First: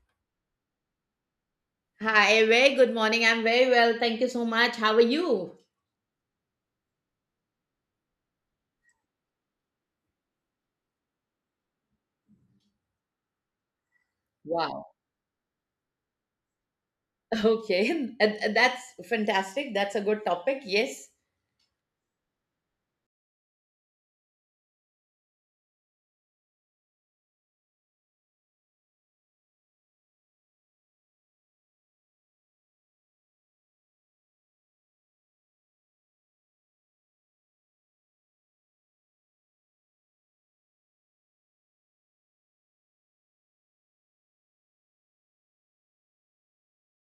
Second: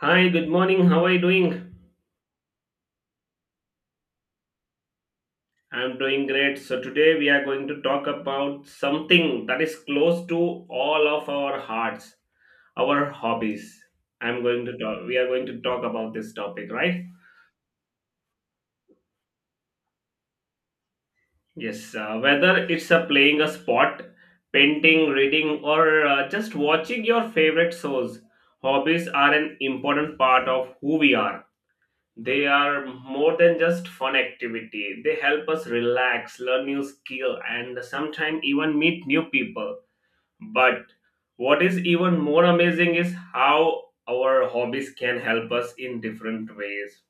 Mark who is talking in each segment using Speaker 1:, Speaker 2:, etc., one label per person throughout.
Speaker 1: Hi, good morning. How are you doing?
Speaker 2: Hi, very good morning. I'm very well. Thank you so much. How are you?
Speaker 1: I'm doing great. So, today we are going to talk about something that is close to all of our hearts, our hobbies. I'm going to
Speaker 2: Wow.
Speaker 1: talk, We are going to talk about this topic, right?
Speaker 2: Okay. That's fantastic. That's a good topic. Yes.
Speaker 1: Yes, whether it's playing a sport, painting, reading, or just watching your favorite shows. Hobbies are an important part of who we are. They are more than just fun activity. They help us relax, learn new skill, and sometimes even meet new people. But what is even more amazing is how our hobbies can help us in different ways,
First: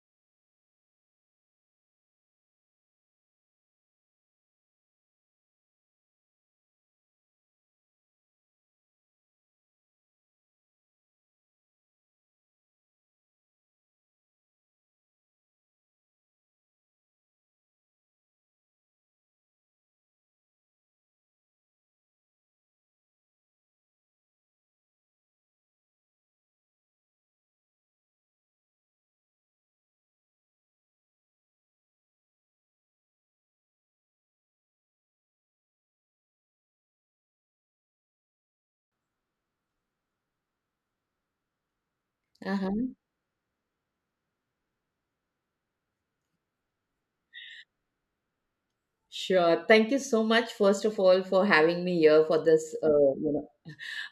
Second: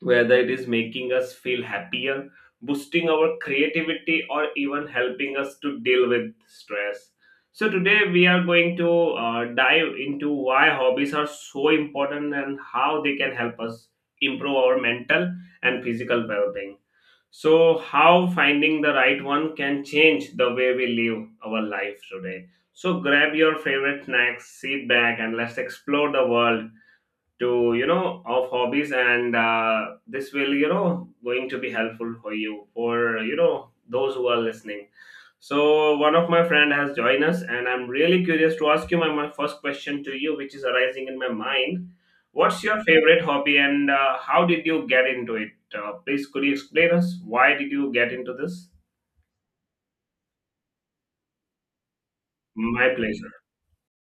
Speaker 1: whether it is making us feel happier, boosting our creativity, or even helping us to deal with stress. So, today we are going to dive into why hobbies are so important and how they can help us improve our mental and physical well being. So, how finding the right one can change the way we live our life today. So, grab your favorite snacks, sit back, and let's explore the world to you know of hobbies, and this will going to be helpful for you, for those who are listening. So one of my friend has joined us, and I'm really curious to ask you my first question to you, which is arising in my mind. What's your
Speaker 2: Uh-huh.
Speaker 1: favorite hobby, and how did you get into it? Please could you explain us why did you get into this?
Speaker 2: Sure. Thank you so much, first of all, for having me here for this,
Speaker 1: My
Speaker 2: you
Speaker 1: pleasure.
Speaker 2: know,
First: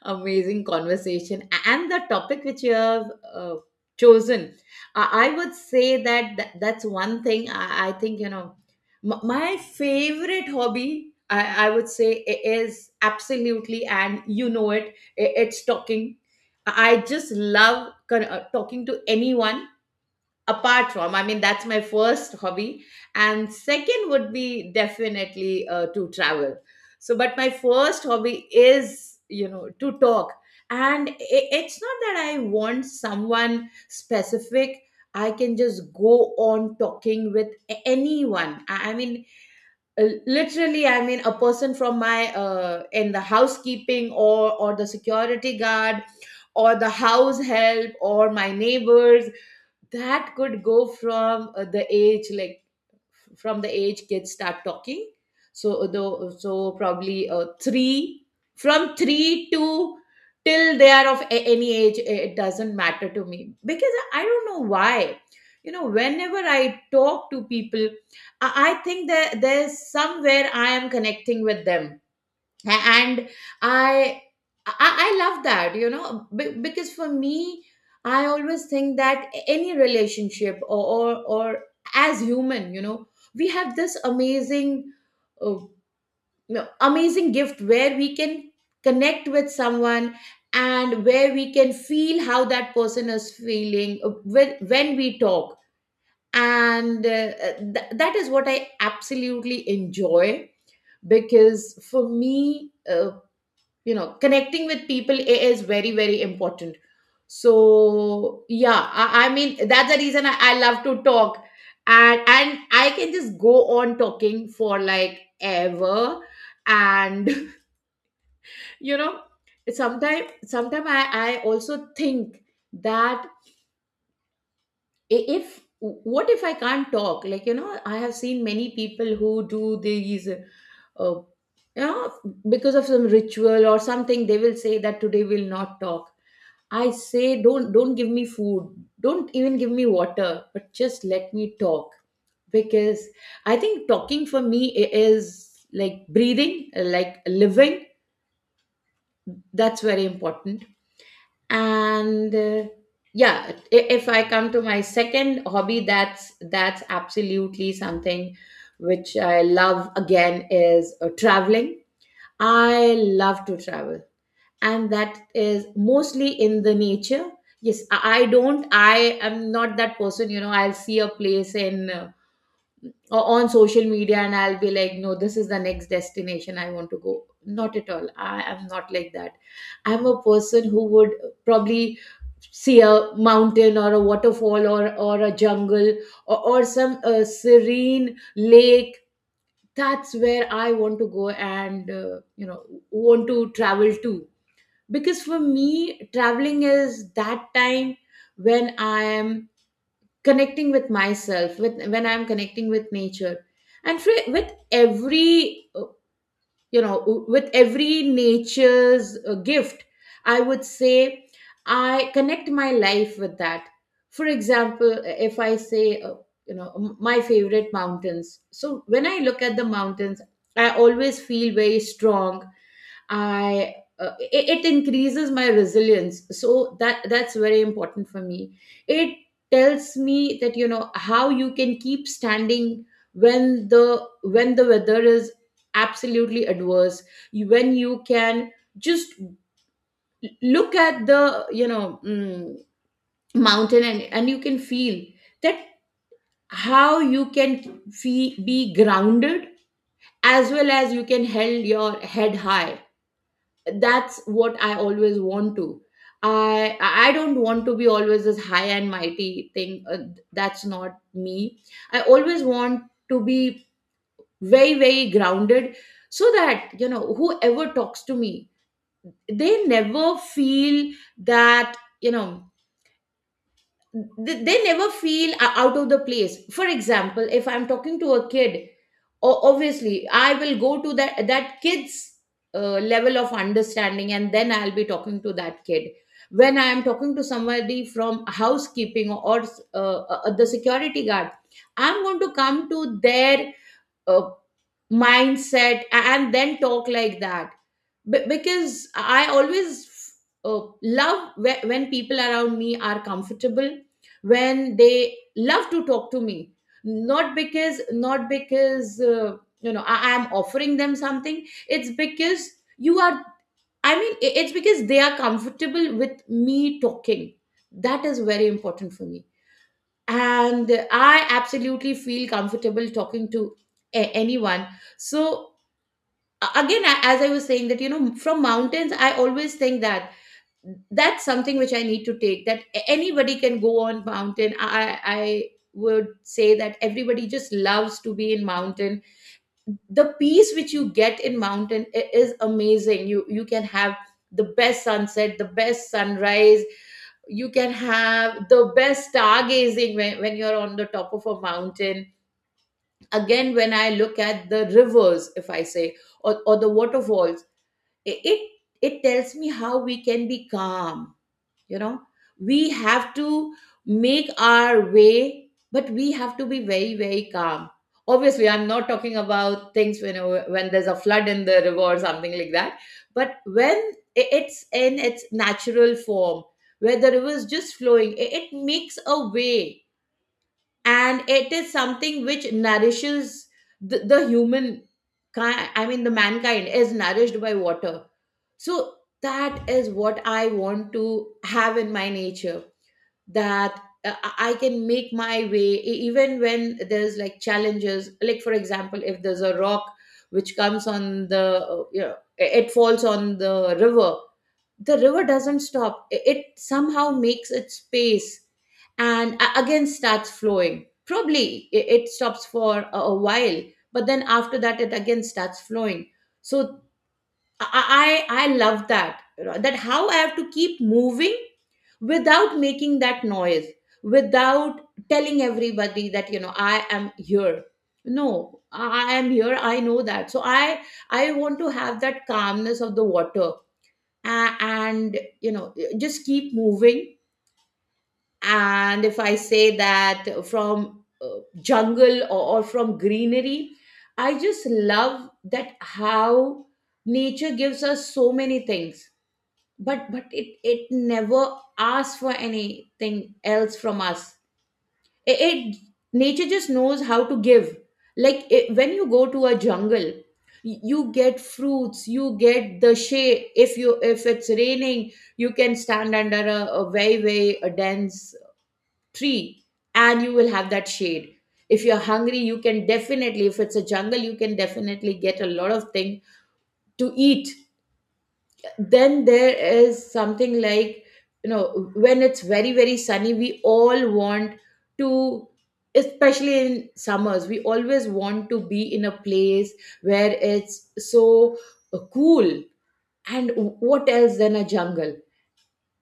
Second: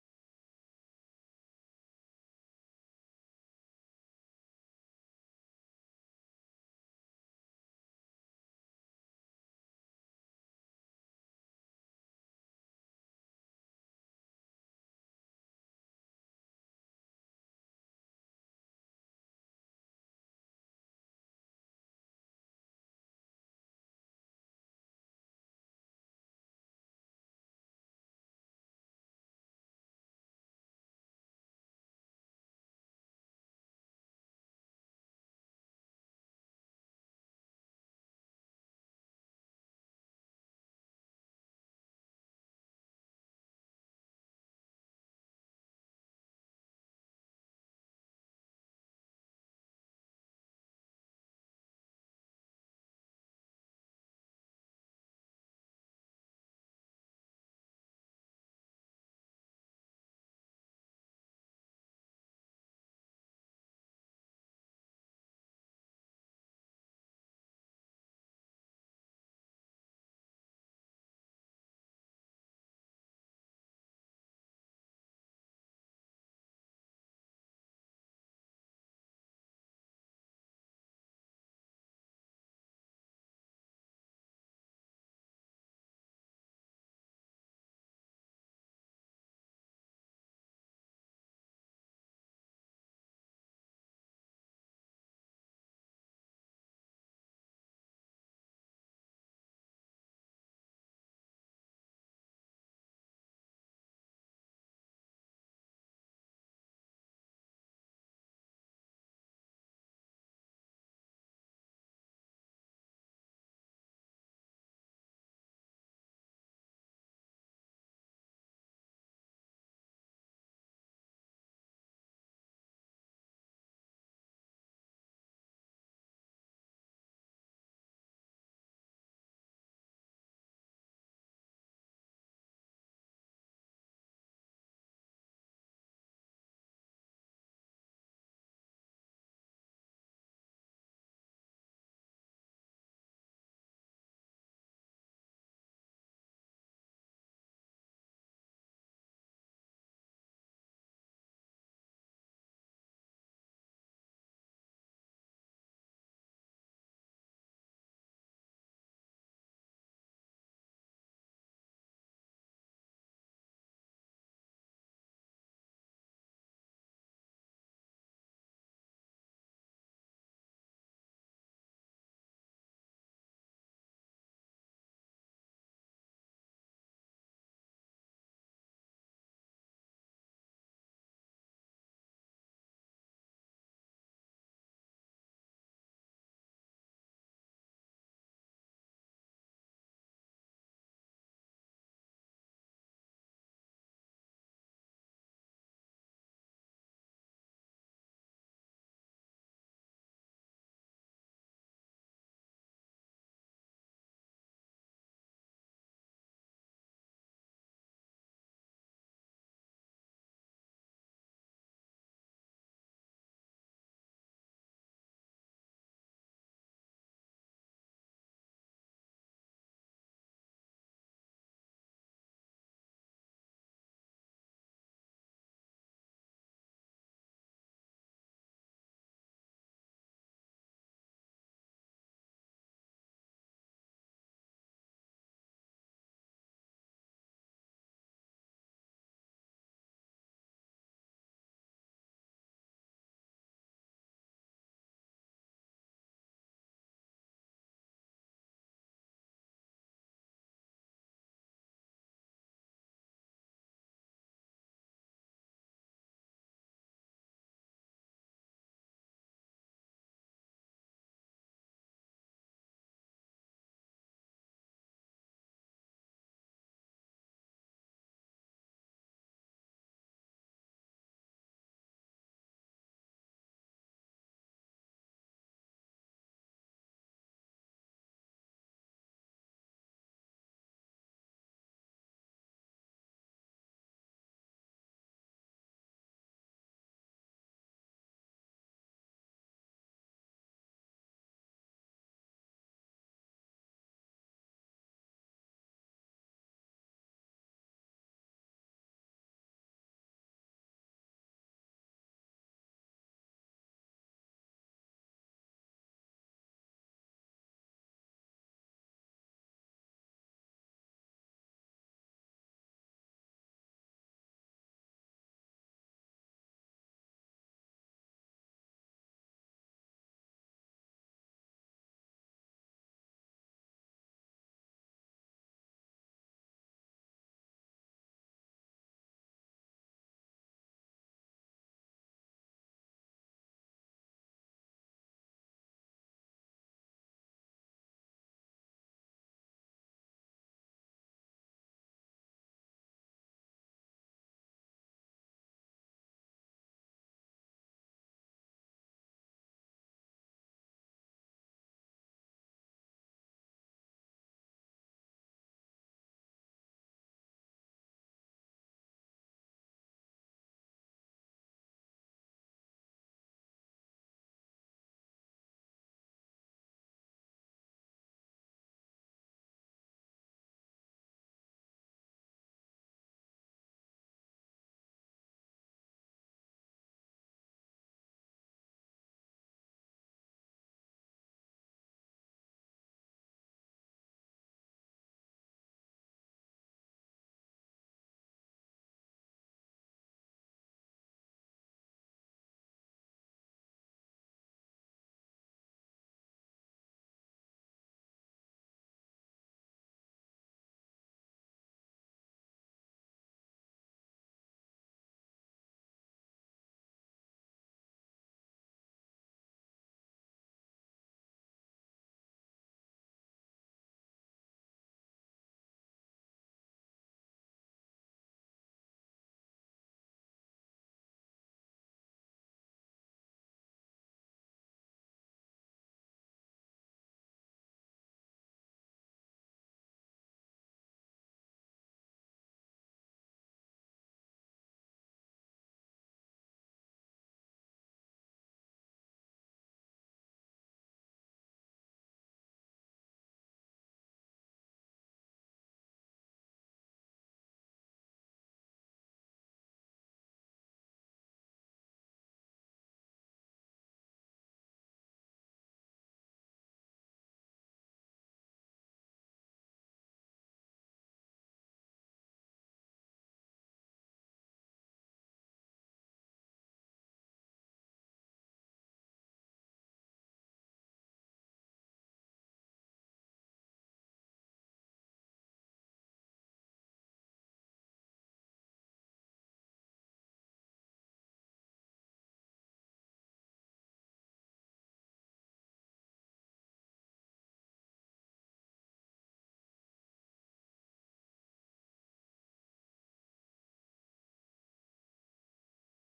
Speaker 2: amazing conversation and the topic which you have uh, chosen. I would say that that's one thing. I think, you know, my favorite hobby, I would say is, absolutely, and you know it, it's talking. I just love talking to anyone. Apart from, I mean, that's my first hobby, and second would be definitely to travel. So but my first hobby is, you know, to talk. And it's not that I want someone specific. I can just go on talking with anyone, I mean. Literally, I mean, a person from my, in the housekeeping, or the security guard, or the house help, or my neighbors. That could go from, the age like, from the age kids start talking. So though so probably three, from three to, till they are of any age. It doesn't matter to me, because I don't know why, you know, whenever I talk to people, I think that there's somewhere I am connecting with them. And i I love that, you know, because for me, I always think that any relationship, or or as human, you know, we have this amazing uh, no, amazing gift where we can connect with someone, and where we can feel how that person is feeling when we talk. And that is what I absolutely enjoy, because for me, you know, connecting with people is very, very important. So yeah, I mean that's the reason I love to talk. And I can just go on talking for like ever. And you know, sometimes I also think that, if, what if I can't talk? Like, you know, I have seen many people who do these, you know, because of some ritual or something, they will say that today we'll not talk. I say, don't give me food, don't even give me water, but just let me talk. Because I think talking for me is like breathing, like living. That's very important. And yeah, if I come to my second hobby, that's absolutely something which I love. Again, is traveling. I love to travel, and that is mostly in the nature. Yes, I don't, I am not that person, you know, I'll see a place in on social media, and I'll be like, no, this is the next destination I want to go. Not at all, I am not like that. I'm a person who would probably see a mountain, or a waterfall, or a jungle, or some serene lake. That's where I want to go, and you know, want to travel to. Because for me traveling is that time when I am connecting with myself, with when I'm connecting with nature. And for, with every you know, with every nature's gift, I would say I connect my life with that. For example, if I say, you know, my favorite mountains, so when I look at the mountains, I always feel very strong. I it, it increases my resilience. So that's very important for me. It tells me that, you know, how you can keep standing when the weather is absolutely adverse. When you can just look at the, you know, mountain, and you can feel that how you can be grounded as well as you can held your head high. That's what I always want to, I don't want to be always this high and mighty thing, that's not me. I always want to be very, very grounded, so that, you know, whoever talks to me, they never feel that, you know, they never feel out of the place. For example, if I'm talking to a kid, obviously I will go to that kid's level of understanding, and then I'll be talking to that kid. When I am talking to somebody from housekeeping, or the security guard, I'm going to come to their uh, mindset, and then talk like that. Because I always love when people around me are comfortable, when they love to talk to me. Not because, you know, I am offering them something. It's because you are, I mean, it's because they are comfortable with me talking. That is very important for me, and I absolutely feel comfortable talking to anyone. So, again, as I was saying, that, you know, from mountains I always think that that's something which I need to take. That a- anybody can go on mountain. I would say that everybody just loves to be in mountain. The peace which you get in mountain is amazing. You can have the best sunset, the best sunrise. You can have the best stargazing when you're on the top of a mountain. Again, when I look at the rivers, if I say, or the waterfalls, it it tells me how we can be calm. You know, we have to make our way, but we have to be very, very calm. Obviously, I'm not talking about things when there's a flood in the river or something like that. But when it's in its natural form, where the river is just flowing, it makes a way. And it is something which nourishes the human, I mean the mankind is nourished by water. So that is what I want to have in my nature. That, I can make my way, even when there's like challenges. Like for example, if there's a rock which comes on the, you know, it falls on the river, the river doesn't stop. It somehow makes its pace, and again starts flowing. Probably it stops for a while, but then after that it again starts flowing. So I love that, you know, that how I have to keep moving without making that noise, without telling everybody that, you know, I am here. No, I am here, I know that. So I want to have that calmness of the water, and, you know, just keep moving. And if I say that, from jungle, or from greenery, I just love that how nature gives us so many things, but it it never asks for anything else from us. it, it- Nature just knows how to give. Like it, when you go to a jungle, you get fruits, you get the shade. If you, if it's raining, you can stand under a very, very a dense tree, and you will have that shade. If you're hungry, you can definitely, if it's a jungle, you can definitely get a lot of thing to eat. Then there is something like, you know, when it's very, very sunny, we all want to, especially in summers, we always want to be in a place where it's so cool. And what else than a jungle.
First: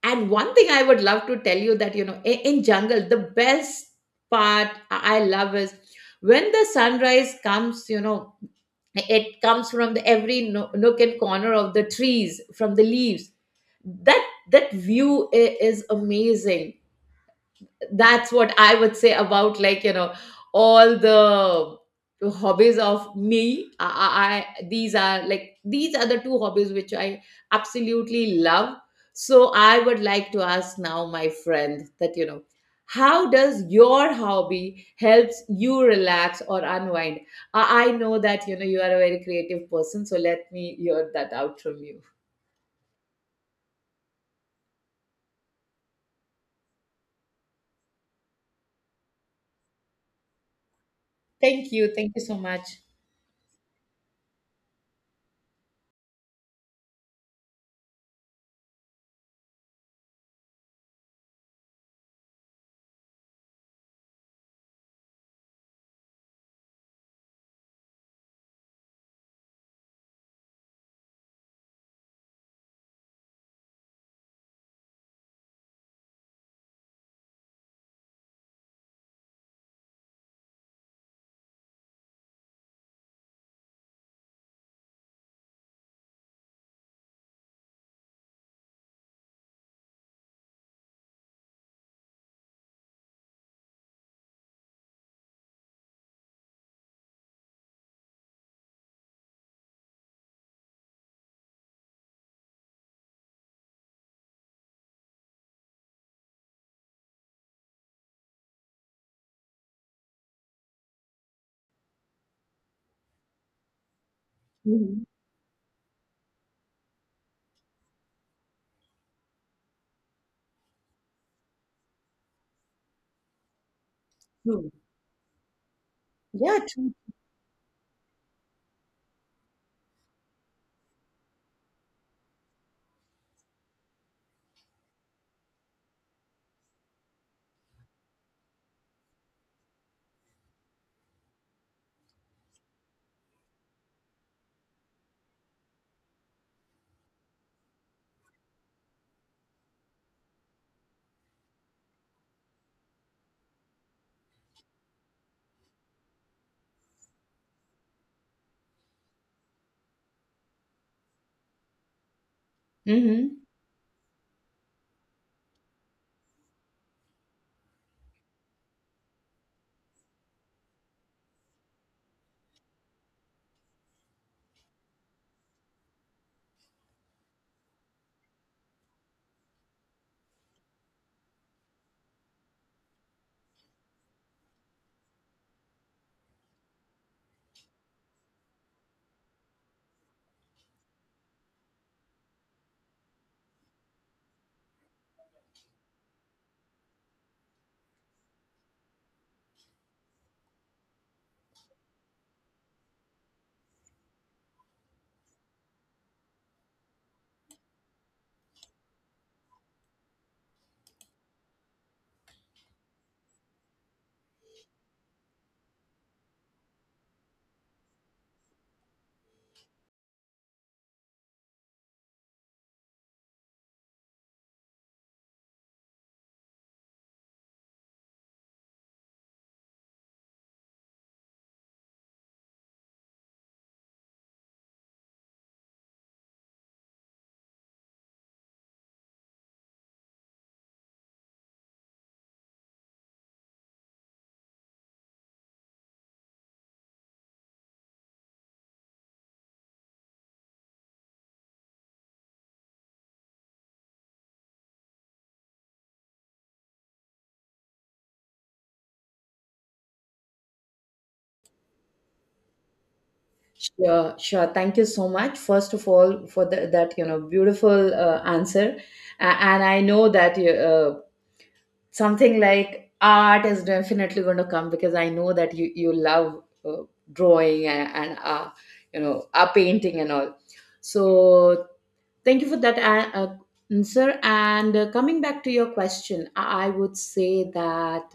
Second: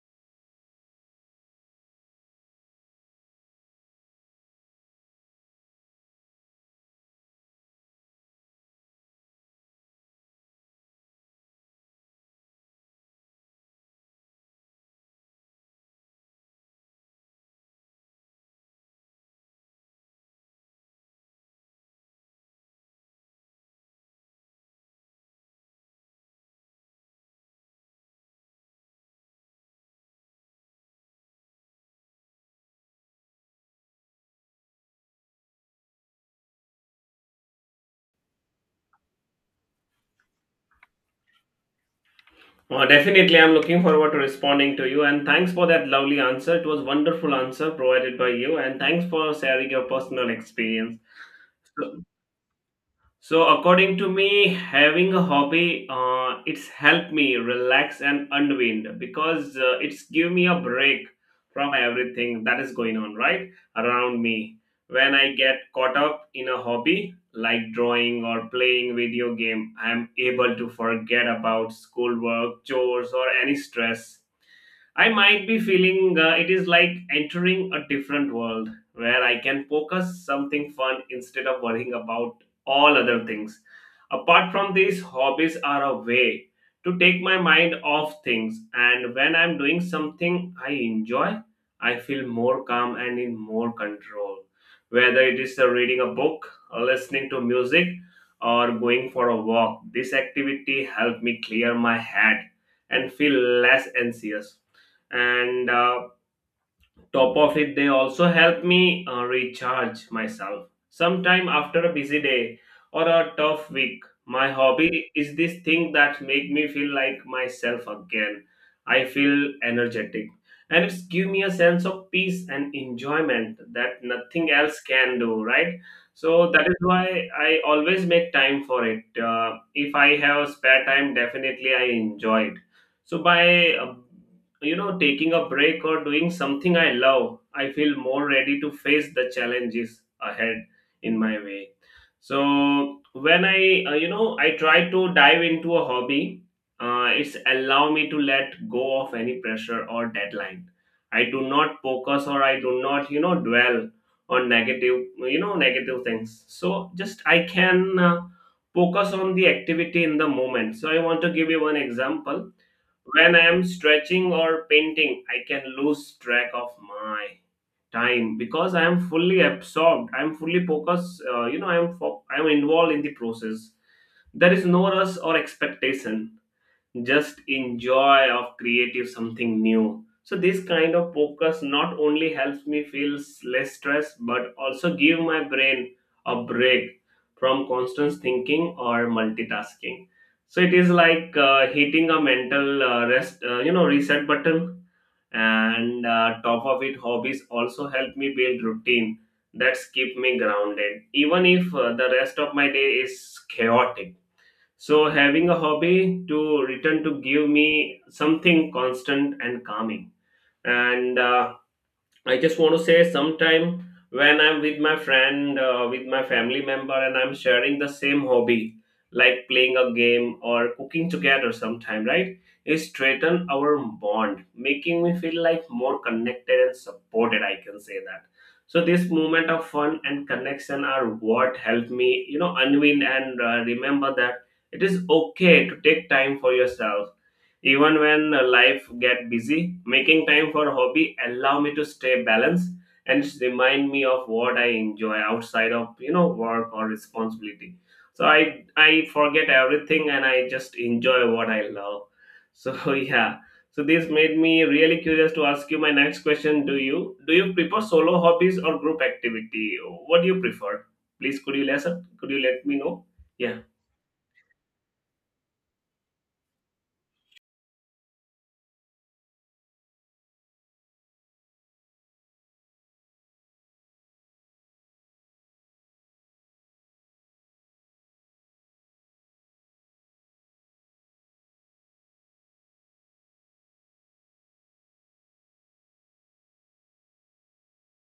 Speaker 2: And one thing I would love to tell you, that, you know, in jungle, the best part I love is when the sunrise comes, you know. It comes from the every nook and corner of the trees, from the leaves. That, that view is amazing. That's what I would say about, like, you know, all the hobbies of me. These are like, these are the two hobbies which I absolutely love. So I would like to ask now my friend, that, you know, how does your hobby helps you relax or unwind? I know that, you know, you are a very creative person, so let me hear that out from you.
Speaker 1: Definitely, I'm looking forward to responding to you. And thanks for that lovely answer. It was wonderful answer provided by you. And thanks for sharing your personal experience. So,
Speaker 2: Thank you so much.
Speaker 1: so, according to me, having a hobby, it's helped me relax and unwind because it's give me a break from everything that is going on right around me. When I get caught up in a hobby like drawing or playing video game, I'm able to forget about schoolwork, chores, or any stress I might be feeling. It is like entering a different world where I can focus something fun instead of worrying about all other things. Apart from these, hobbies are a way to take my mind off things, and when I'm doing something I enjoy, I feel more calm and in more control. Whether it is reading a book, or listening to music, or going for a walk, this activity helped me clear my head and feel less anxious. And top of it, they also help me recharge myself sometime. After a busy day or a tough week, my
Speaker 2: Mhm.
Speaker 1: hobby is this thing that make me feel like myself again. I feel energetic, and it's give me a sense of peace and enjoyment that nothing
Speaker 2: True.
Speaker 1: else can do, right? So
Speaker 2: Yeah,
Speaker 1: that is
Speaker 2: true.
Speaker 1: why I always make time for it. If I have spare time, definitely I enjoy it. So by taking a break or doing something I love, I feel more ready to face the challenges ahead in my way. So when I I try to dive into a hobby, it's allow me to let go of any pressure or deadline. I do not focus, or I do not dwell on negative, negative things, so just I can focus on the activity in the moment. So I want to give you one example. When
Speaker 2: Mm-hmm.
Speaker 1: I am stretching or painting, I can lose track of my time because I am fully absorbed. I am fully focused. I am I am involved in the process. There is no rush or expectation, just enjoy of creative something new. So this kind of focus not only helps me feel less stress, but also give my brain a break from constant thinking or multitasking. So it is like hitting a mental rest reset button. And top of it, hobbies also help me build routine that's keep me grounded even if the rest of my day is chaotic. So having a hobby to return to give me something constant and calming. And I just want to say sometime when I'm with my friend, with my family member, and I'm sharing the same hobby, like playing a game or cooking together sometime, right? It strengthen our bond, making me feel like more connected and supported, I can say that. So this moment of fun and connection are what help me, unwind and remember that it is okay to take time for yourself even when life get busy. Making time for hobby allow me to stay balanced and remind me of what I enjoy outside of work or responsibility. So I forget everything and I just enjoy what I love. So yeah. So this made me really curious to ask you my next question. Do you do you prefer solo hobbies or group activity? What do you prefer? Please could you listen, could you let me know? Yeah.
Speaker 2: Sure, sure. Thank you so much, first of all, for the, that, you know, beautiful answer. And I know that you, something like art is definitely going to come, because I know that you love drawing, and you know, painting and all. So, thank you for that answer. And coming back to your question, I would say that,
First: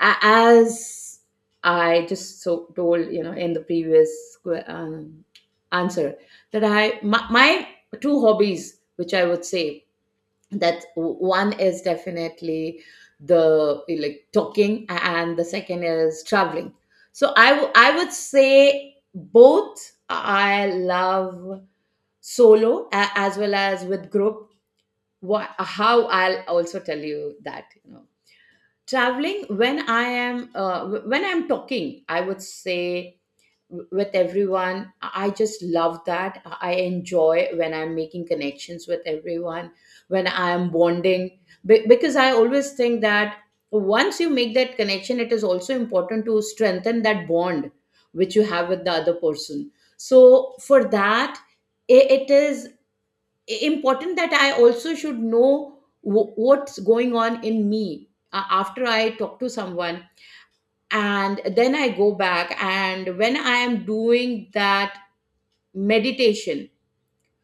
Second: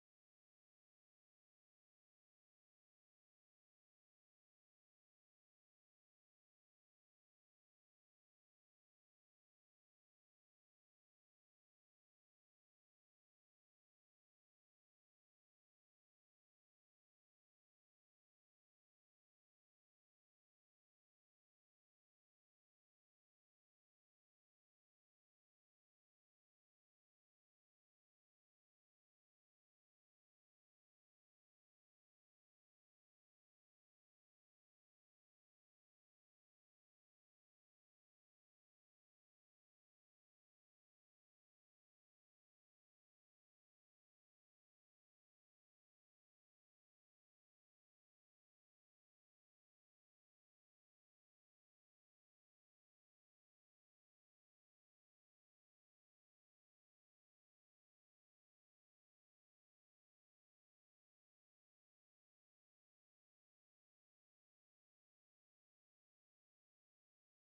Speaker 2: as I just so told, you know, in the previous answer, that I, my two hobbies, which I would say, that one is definitely the like talking, and the second is traveling. So I would say both I love solo as well as with group. What how I'll also tell you that you know, traveling, when I am when I'm talking, I would say, with everyone, I just love that, I enjoy when I'm making connections with everyone, when I'm bonding. Because I always think that once you make that connection, it is also important to strengthen that bond which you have with the other person. So for that, it is important that I also should know what's going on in me after I talk to someone. And then I go back. And when I am doing that meditation,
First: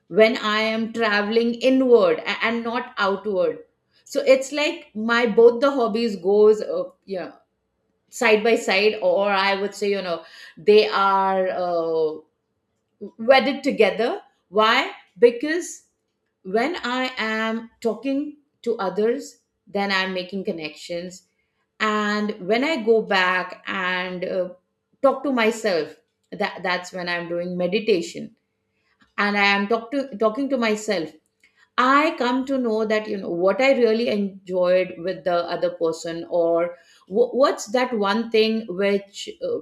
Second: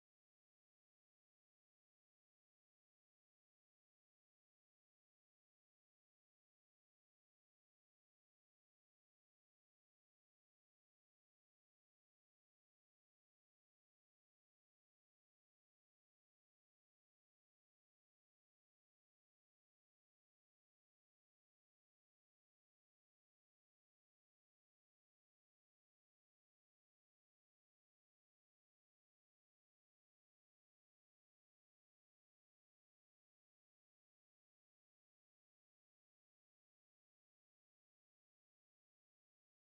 Speaker 2: when I am traveling inward and not outward, so it's like my both the hobbies goes side by side, or I would say they are wedded together. Why? Because when I am talking to others, then I'm making connections. And when I go back and talk to myself, that's when I'm doing meditation and I am talking to myself. I come to know that, you know, what I really enjoyed with the other person, or what's that one thing which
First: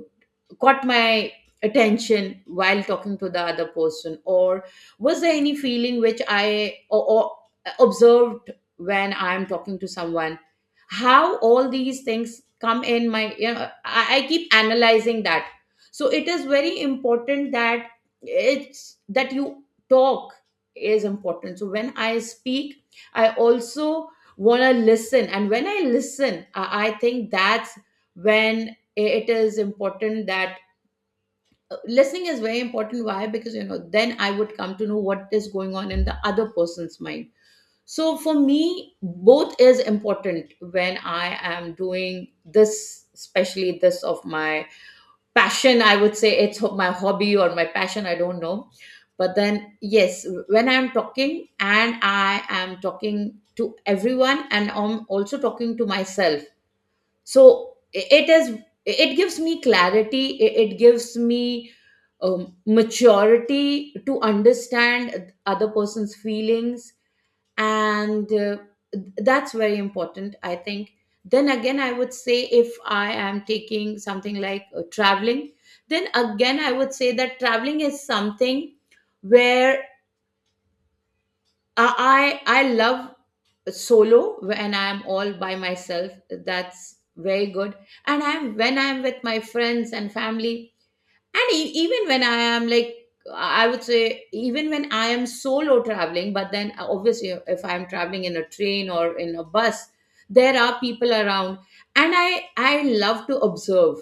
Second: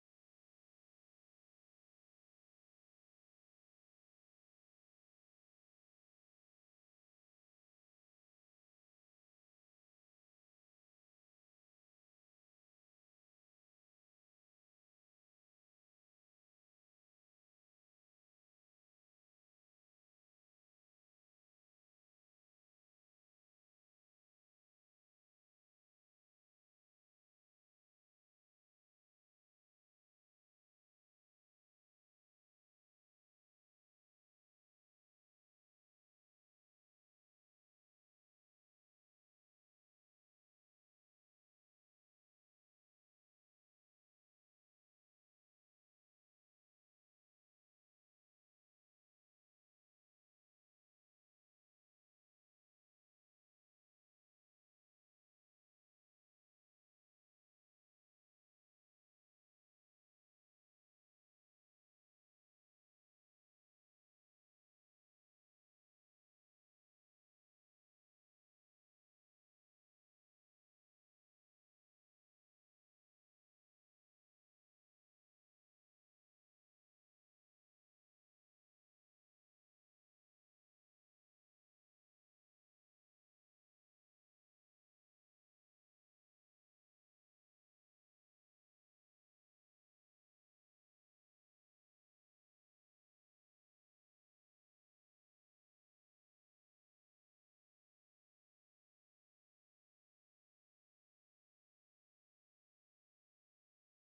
Speaker 2: caught my attention while talking to the other person, or was there any feeling which or observed when I'm talking to someone. How all these things come in my, I keep analyzing that. So it is very important that it's that you talk is important. So when I speak, I also want to listen, and when I listen, I think that's when it is important that listening is very important. Why? Because you know, then I would come to know what is going on in the other person's mind. So for me, both is important when I am doing this, especially this of my passion. I would say, my hobby or my passion, I don't know. But then yes, when I'm talking and I am talking to everyone, and I'm also talking to myself, so it is, it gives me clarity, it gives me maturity to understand other person's feelings, and that's very important, I think. Then again, I would say, if I am taking something like traveling, then again I would say that traveling is something where I love solo, when I'm all by myself. That's very good. And I'm when I'm with my friends and family, and even when I am like, I would say even when I am solo traveling, but then obviously if I'm traveling in a train or in a bus, there are people around, and I love to observe.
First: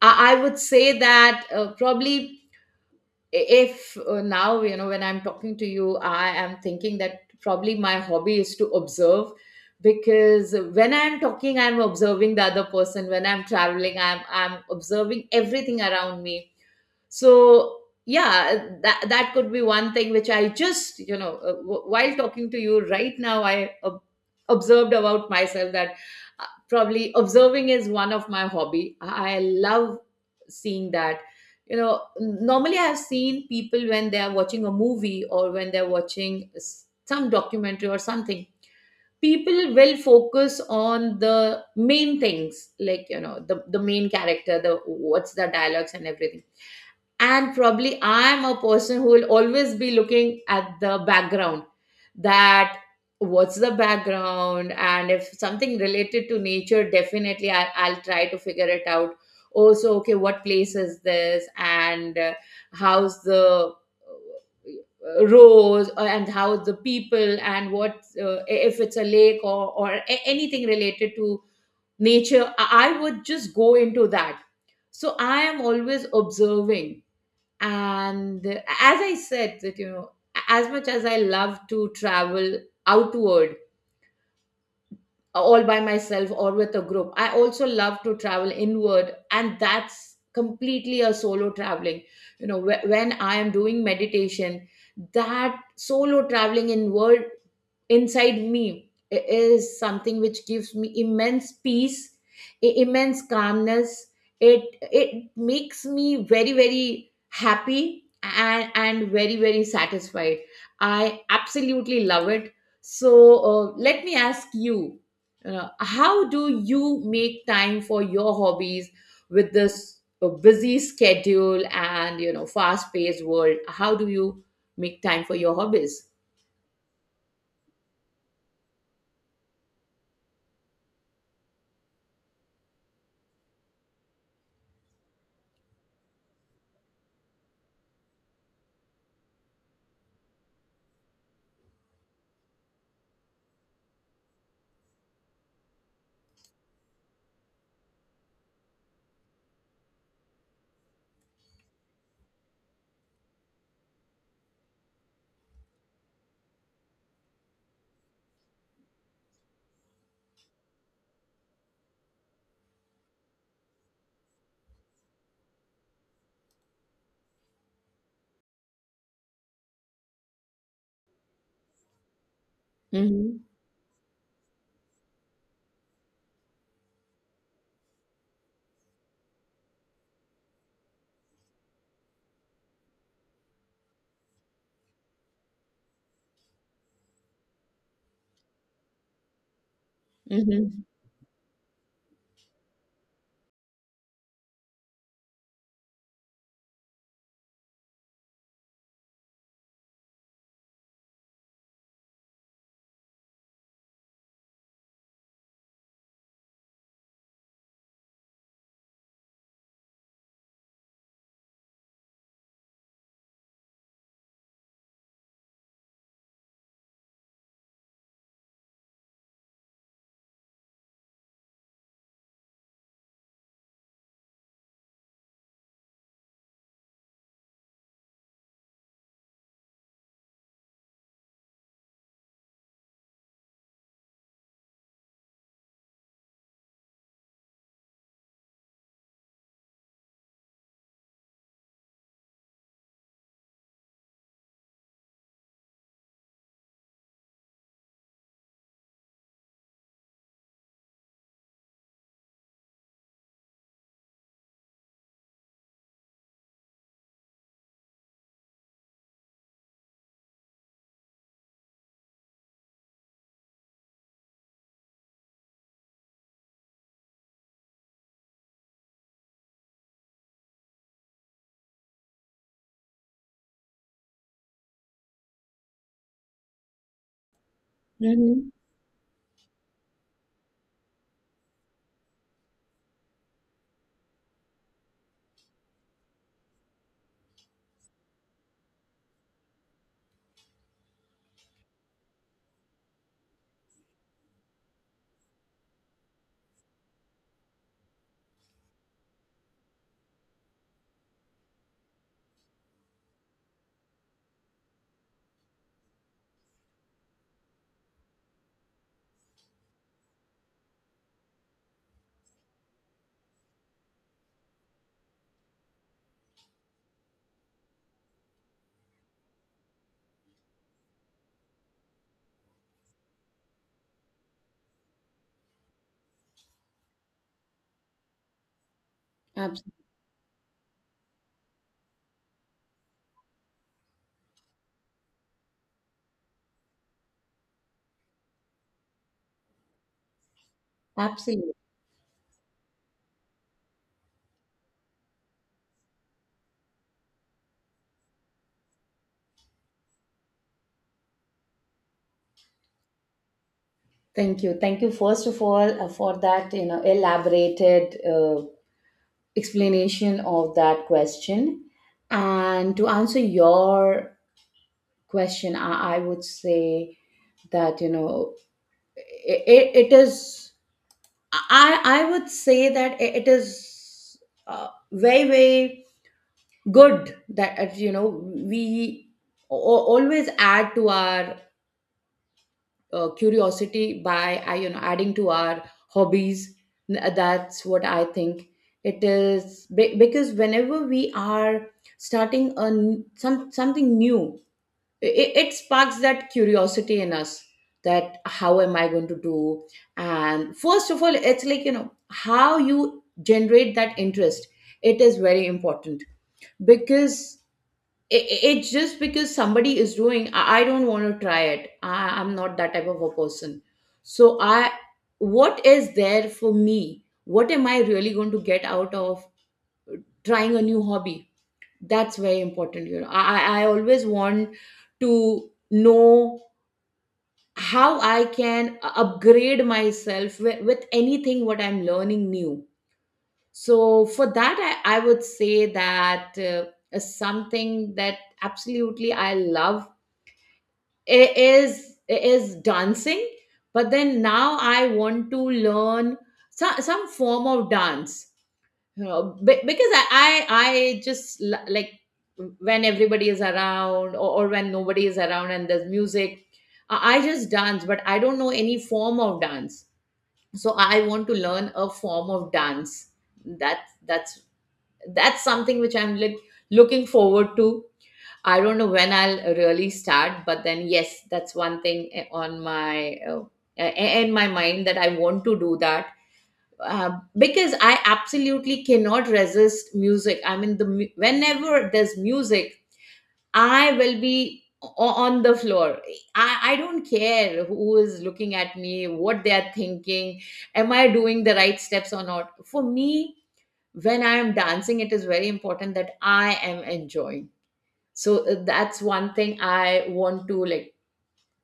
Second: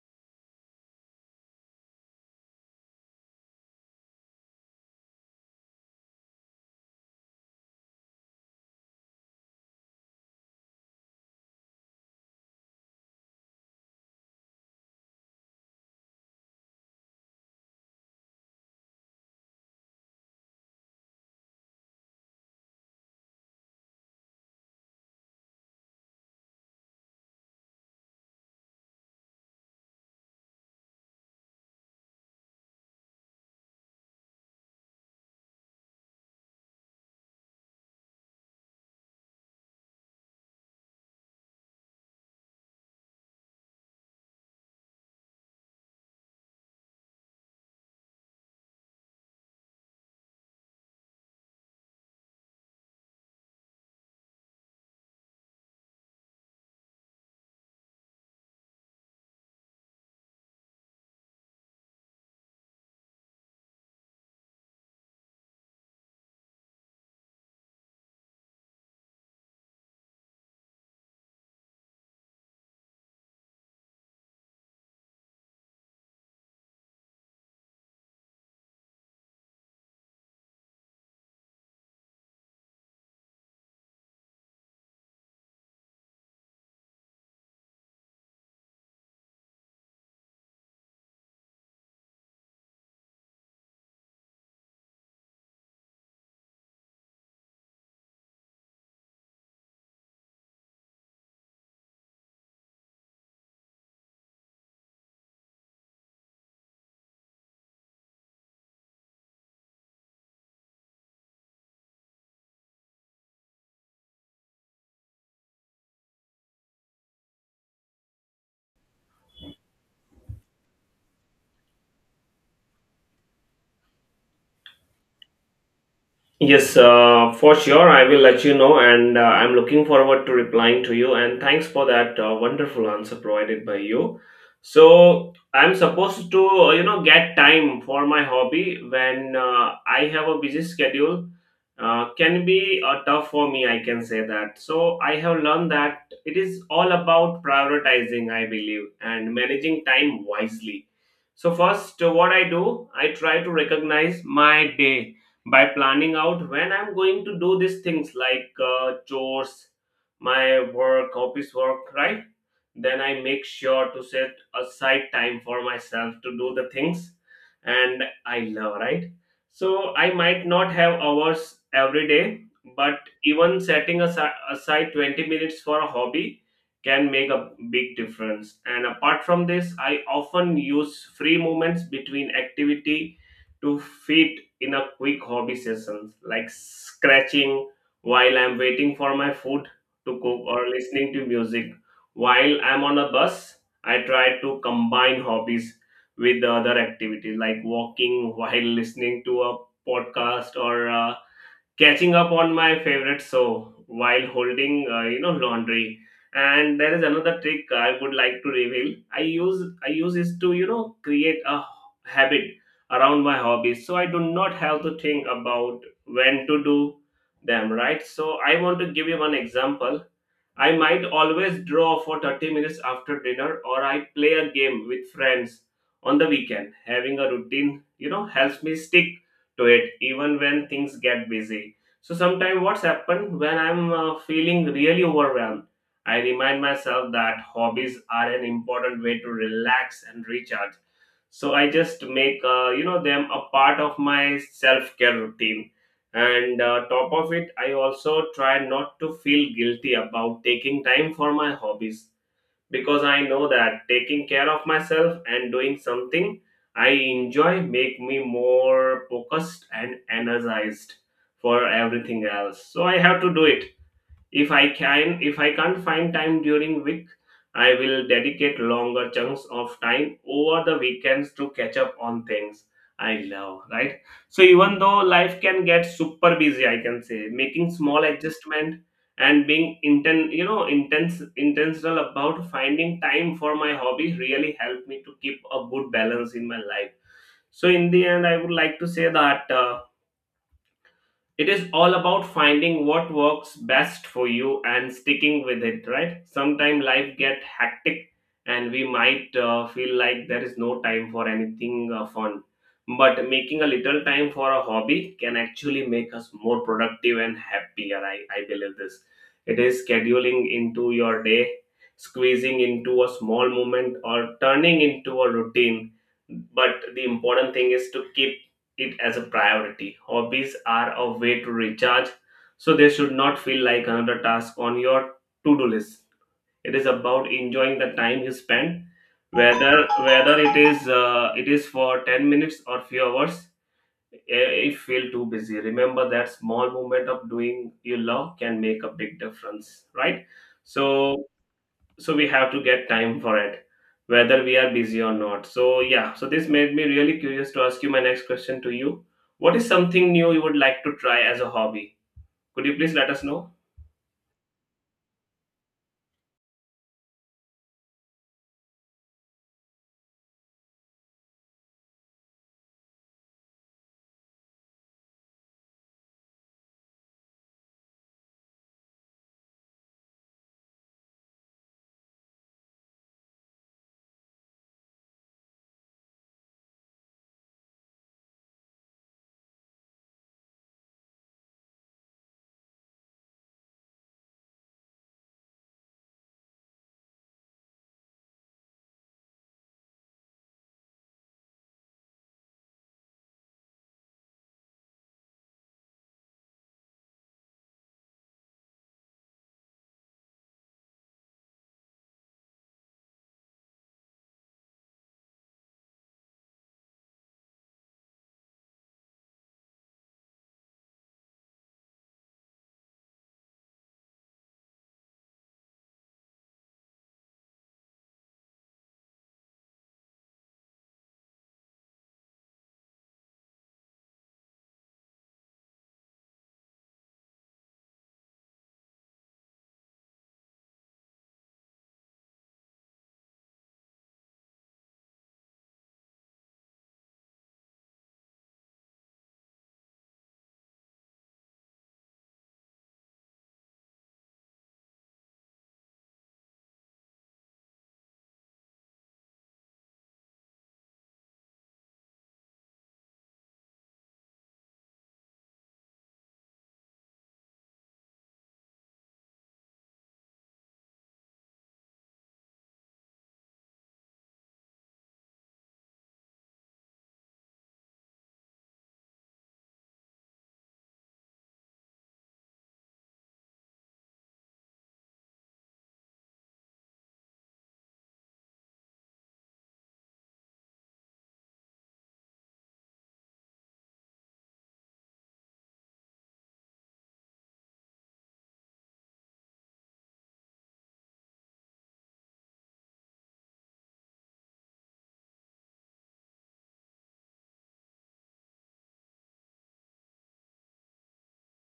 Speaker 2: I would say that probably, if now you know, when I'm talking to you, I am thinking that probably my hobby is to observe. Because when I'm talking, I'm observing the other person. When I'm traveling, I'm observing everything around me. So yeah, that could be one thing which I just, you know, while talking to you right now, observed about myself that probably observing is one of my hobby. I love seeing that. You know, normally I've seen people when they are watching a movie, or when they're watching some documentary or something, people will focus on the main things, like you know, the main character, the what's the dialogues and everything. And probably I am a person who will always be looking at the background. That what's the background, and if something related to nature, definitely I, I'll try to figure it out also. Okay, what place is this, and how's the rows and how the people and what if it's a lake, or anything related to nature, I would just go into that. So I am always observing. And as I said, that you know, as much as I love to travel outward, all by myself or with a group, I also love to travel inward, and that's completely a solo traveling. You know, when I am doing meditation, that solo traveling inward, inside me, is something which gives me immense peace, immense calmness. it it makes me very very happy and very very satisfied. I absolutely love it. So let me ask you, how do you make time for your hobbies? With this busy schedule and you know, fast paced world, how do you make time for your hobbies?
Speaker 1: Yes, for sure. I will let you know, and I'm looking forward to replying to you. And thanks for that wonderful answer provided by you. So I'm supposed to, get time for my hobby when I have a busy schedule. Can be tough for me, I can say that. So I have learned that it is all about prioritizing, I believe, and managing time wisely. So first, what I do, I try to recognize my day by planning out when I'm going to do these things like chores, my work, office work, right? Then I make sure to set aside time for myself to do the things and I love, right? So I might not have hours every day, but
Speaker 2: Mhm,
Speaker 1: even setting aside 20 minutes for a hobby can make a big difference. And apart from this, I often use free moments between activity to fit in a quick hobby session, like scratching while I'm waiting for my food to cook, or
Speaker 2: mhm,
Speaker 1: listening to music while I'm on a bus. I try to combine hobbies with the other activities, like walking while listening to a podcast, or catching up on my favorite show while holding laundry. And there is another trick I would like to reveal I use, is to create a habit around my hobbies so I do not have to think about when to do them, right? So I want to give you one example. I might always draw for 30 minutes after dinner, or I play a game with friends on the weekend. Having a routine, you know, helps me stick to it even when things get busy. So sometimes what's happened when I'm feeling really overwhelmed, I remind myself that hobbies are an important way to relax and recharge. So I just make them a part of my self care routine. And top of it, I also try not to feel guilty about taking time for my hobbies, because I know that taking care of myself and doing something I enjoy make me more focused and energized for everything else. So I have to do it. If I can't find time during week, I will dedicate longer chunks of time over the weekends to catch up on things I love, right? So even though life can get super busy, I can say making small
Speaker 2: mhm.
Speaker 1: adjustment and being inten- you know intense intentional about finding time for my hobby really helped me to keep a good balance in my life. So in the end, I would like to say that it is all about finding what works best for you and sticking with it, right? Sometimes life get hectic, and we might feel like there is no time for anything fun. But making a little time for a hobby can actually make us more productive and happier, I believe this. It is scheduling into your day, squeezing into a small moment, or turning into a routine. But the important thing is to keep it as a priority. Hobbies are a way to recharge, so they should not feel like another task on your to do list. It is about enjoying the time you spend,
Speaker 2: Abs-
Speaker 1: whether it is for 10 minutes or few hours. If feel too busy, remember that small moment of doing you love can make a big difference, right? So
Speaker 2: Absolutely.
Speaker 1: so we have to get time for it whether we are busy or not. So yeah, so this made me really curious to ask you my next question to you. What is something new you would like to try as a hobby? Could you please let us know?
Speaker 2: Thank you. Thank you, first of all, for that, you know, elaborated explanation of that question. And to answer your question, I would say that, you know, it is, I would say that it is very very good that you know, we always add to our curiosity by you know, adding to our hobbies. That's what I think. It is because whenever we are starting some something new, it sparks that curiosity in us that how am I going to do. And first of all, it's like you know, how you generate that interest, it is very important. Because it's just because somebody is doing, I don't want to try it. I'm not that type of a person. So I what is there for me? What am I really going to get out of trying a new hobby? That's very important, you know. I always want to know how I can upgrade myself with anything what I'm learning new. So for that, I would say that is something that absolutely I love is is dancing. But then now I want to learn some form of dance, you know, because I just like when everybody is around, or when nobody is around and there's music, I just dance, but I don't know any form of dance. So I want to learn a form of dance. That that's that's something which I'm like looking forward to. I don't know when I'll really start, but then yes, that's one thing on my in my mind, that I want to do that. uh, because I absolutely cannot resist music. I mean, whenever there's music, I will be on the floor. I don't care who is looking at me, what they are thinking, am I doing the right steps or not. For me, when I am dancing, it is very important that I am enjoying. So that's one thing I want to like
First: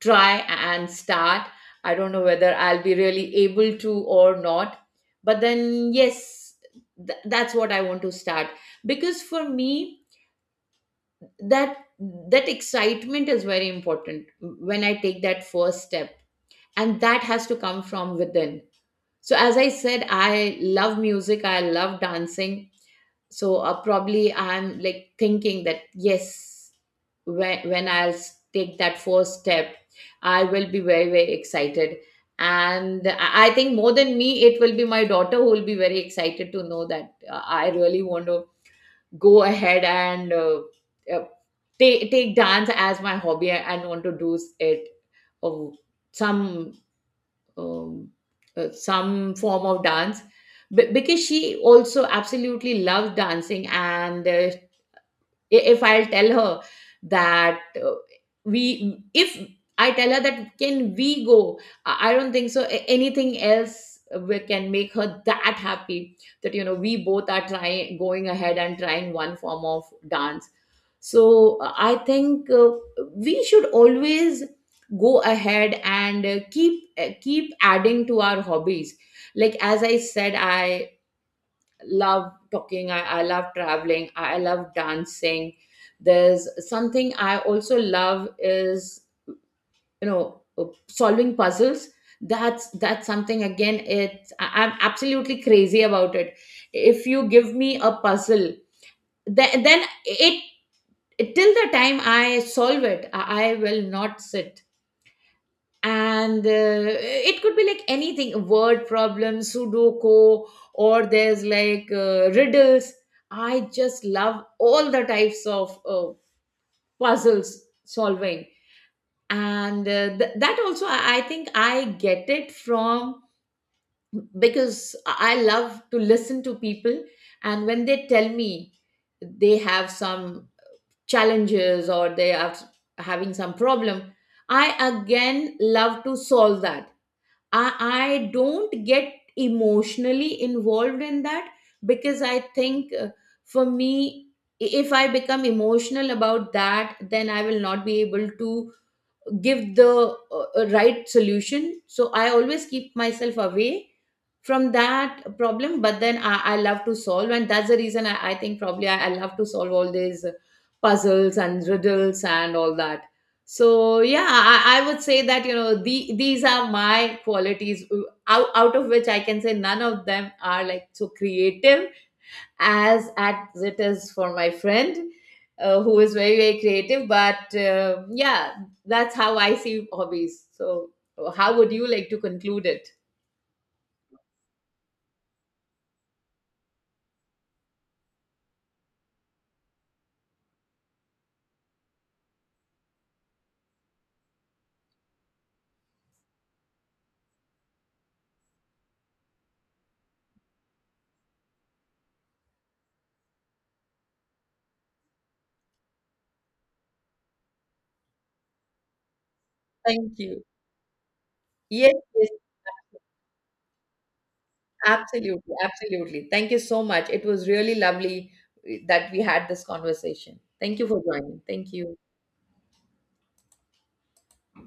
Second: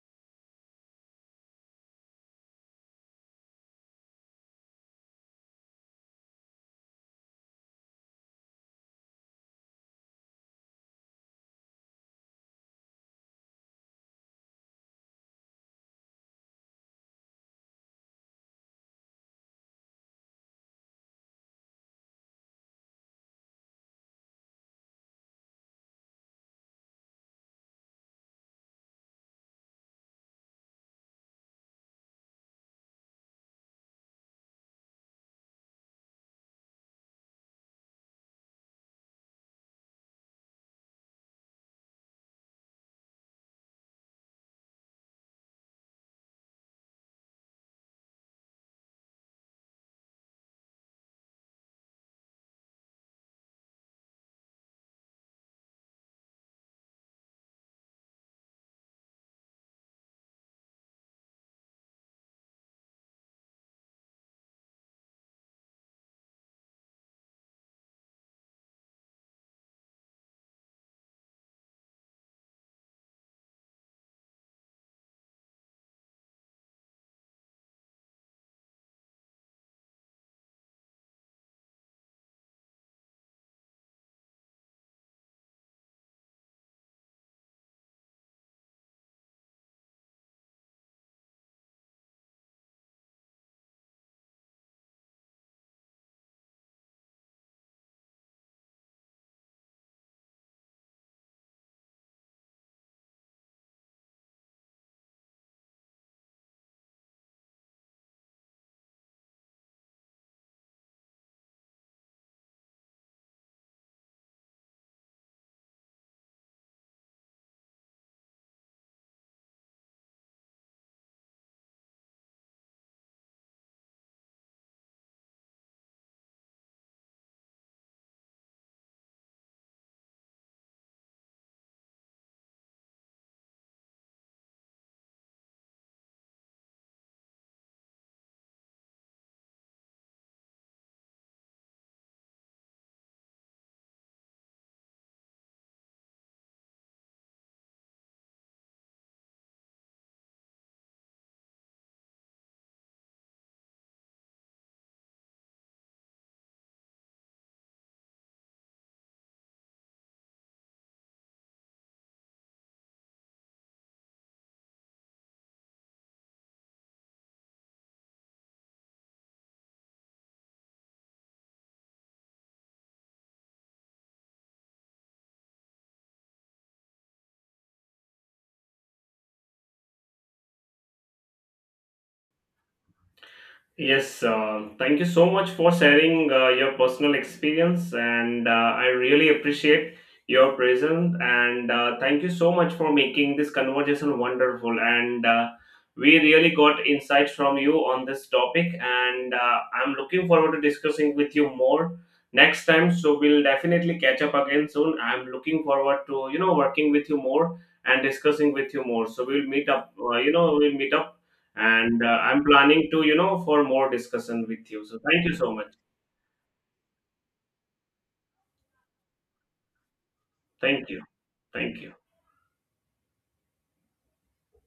Speaker 2: try and start. I don't know whether I'll be really able to or not. But then, yes, that's what I want to start. Because for me, that that excitement is very important when I take that first step, and that has to come from within. So, as I said, I love music. I love dancing. So, probably I'm like thinking that yes, when I'll take that first step, I will be very very excited. And I think more than me, it will be my daughter who will be very excited to know that I really want to go ahead and uh, take dance as my hobby and want to do it of some um, some form of dance. Because she also absolutely loves dancing. And if I'll tell her that we if I tell her that can we go, I don't think so. Anything else we can make her that happy, that you know, we both are trying going ahead and trying one form of dance. So I think we should always go ahead and keep adding to our hobbies. Like as I said, I love talking, I love traveling, I love dancing. There's something I also love is you know, solving puzzles. That's something, again, it's I'm absolutely crazy about it. If you give me a puzzle, then it, till the time I solve it, I will not sit. And it could be like anything, word problems, sudoku, or there's like riddles. I just love all the types of puzzles solving. And that also, I think I get it from, because I love to listen to people. And when they tell me they have some challenges, or they are having some problem, I again, love to solve that. I don't get emotionally involved in that, because I think for me, if I become emotional about that, then I will not be able to give the right solution. So I always keep myself away from that problem, but then I love to solve, and that's the reason I think probably I love to solve all these puzzles and riddles and all that. So yeah, I would say that you know, these are my qualities, out of which I can say none of them are like so creative as it is for my friend, who is very very creative. But yeah, that's how I see hobbies. So how would you like to conclude it?
Speaker 1: Yes, thank you so much for sharing your personal experience, and I really appreciate your presence. And thank you so much for making this conversation wonderful. And we really got insights from you on this topic, and I'm looking forward to discussing with you more next time. So we'll definitely catch up again soon. I'm looking forward to working with you more and discussing with you more. So we'll meet up.
Speaker 2: Thank you.
Speaker 1: We'll meet up,
Speaker 2: Yes,
Speaker 1: and
Speaker 2: yes,
Speaker 1: I'm planning to for more discussion with you. So thank you so
Speaker 2: absolutely,
Speaker 1: much.
Speaker 2: absolutely. Thank you so much. It was really lovely that we had this conversation. Thank you
Speaker 1: Thank you.
Speaker 2: for joining. Thank
Speaker 1: Thank you.
Speaker 2: you.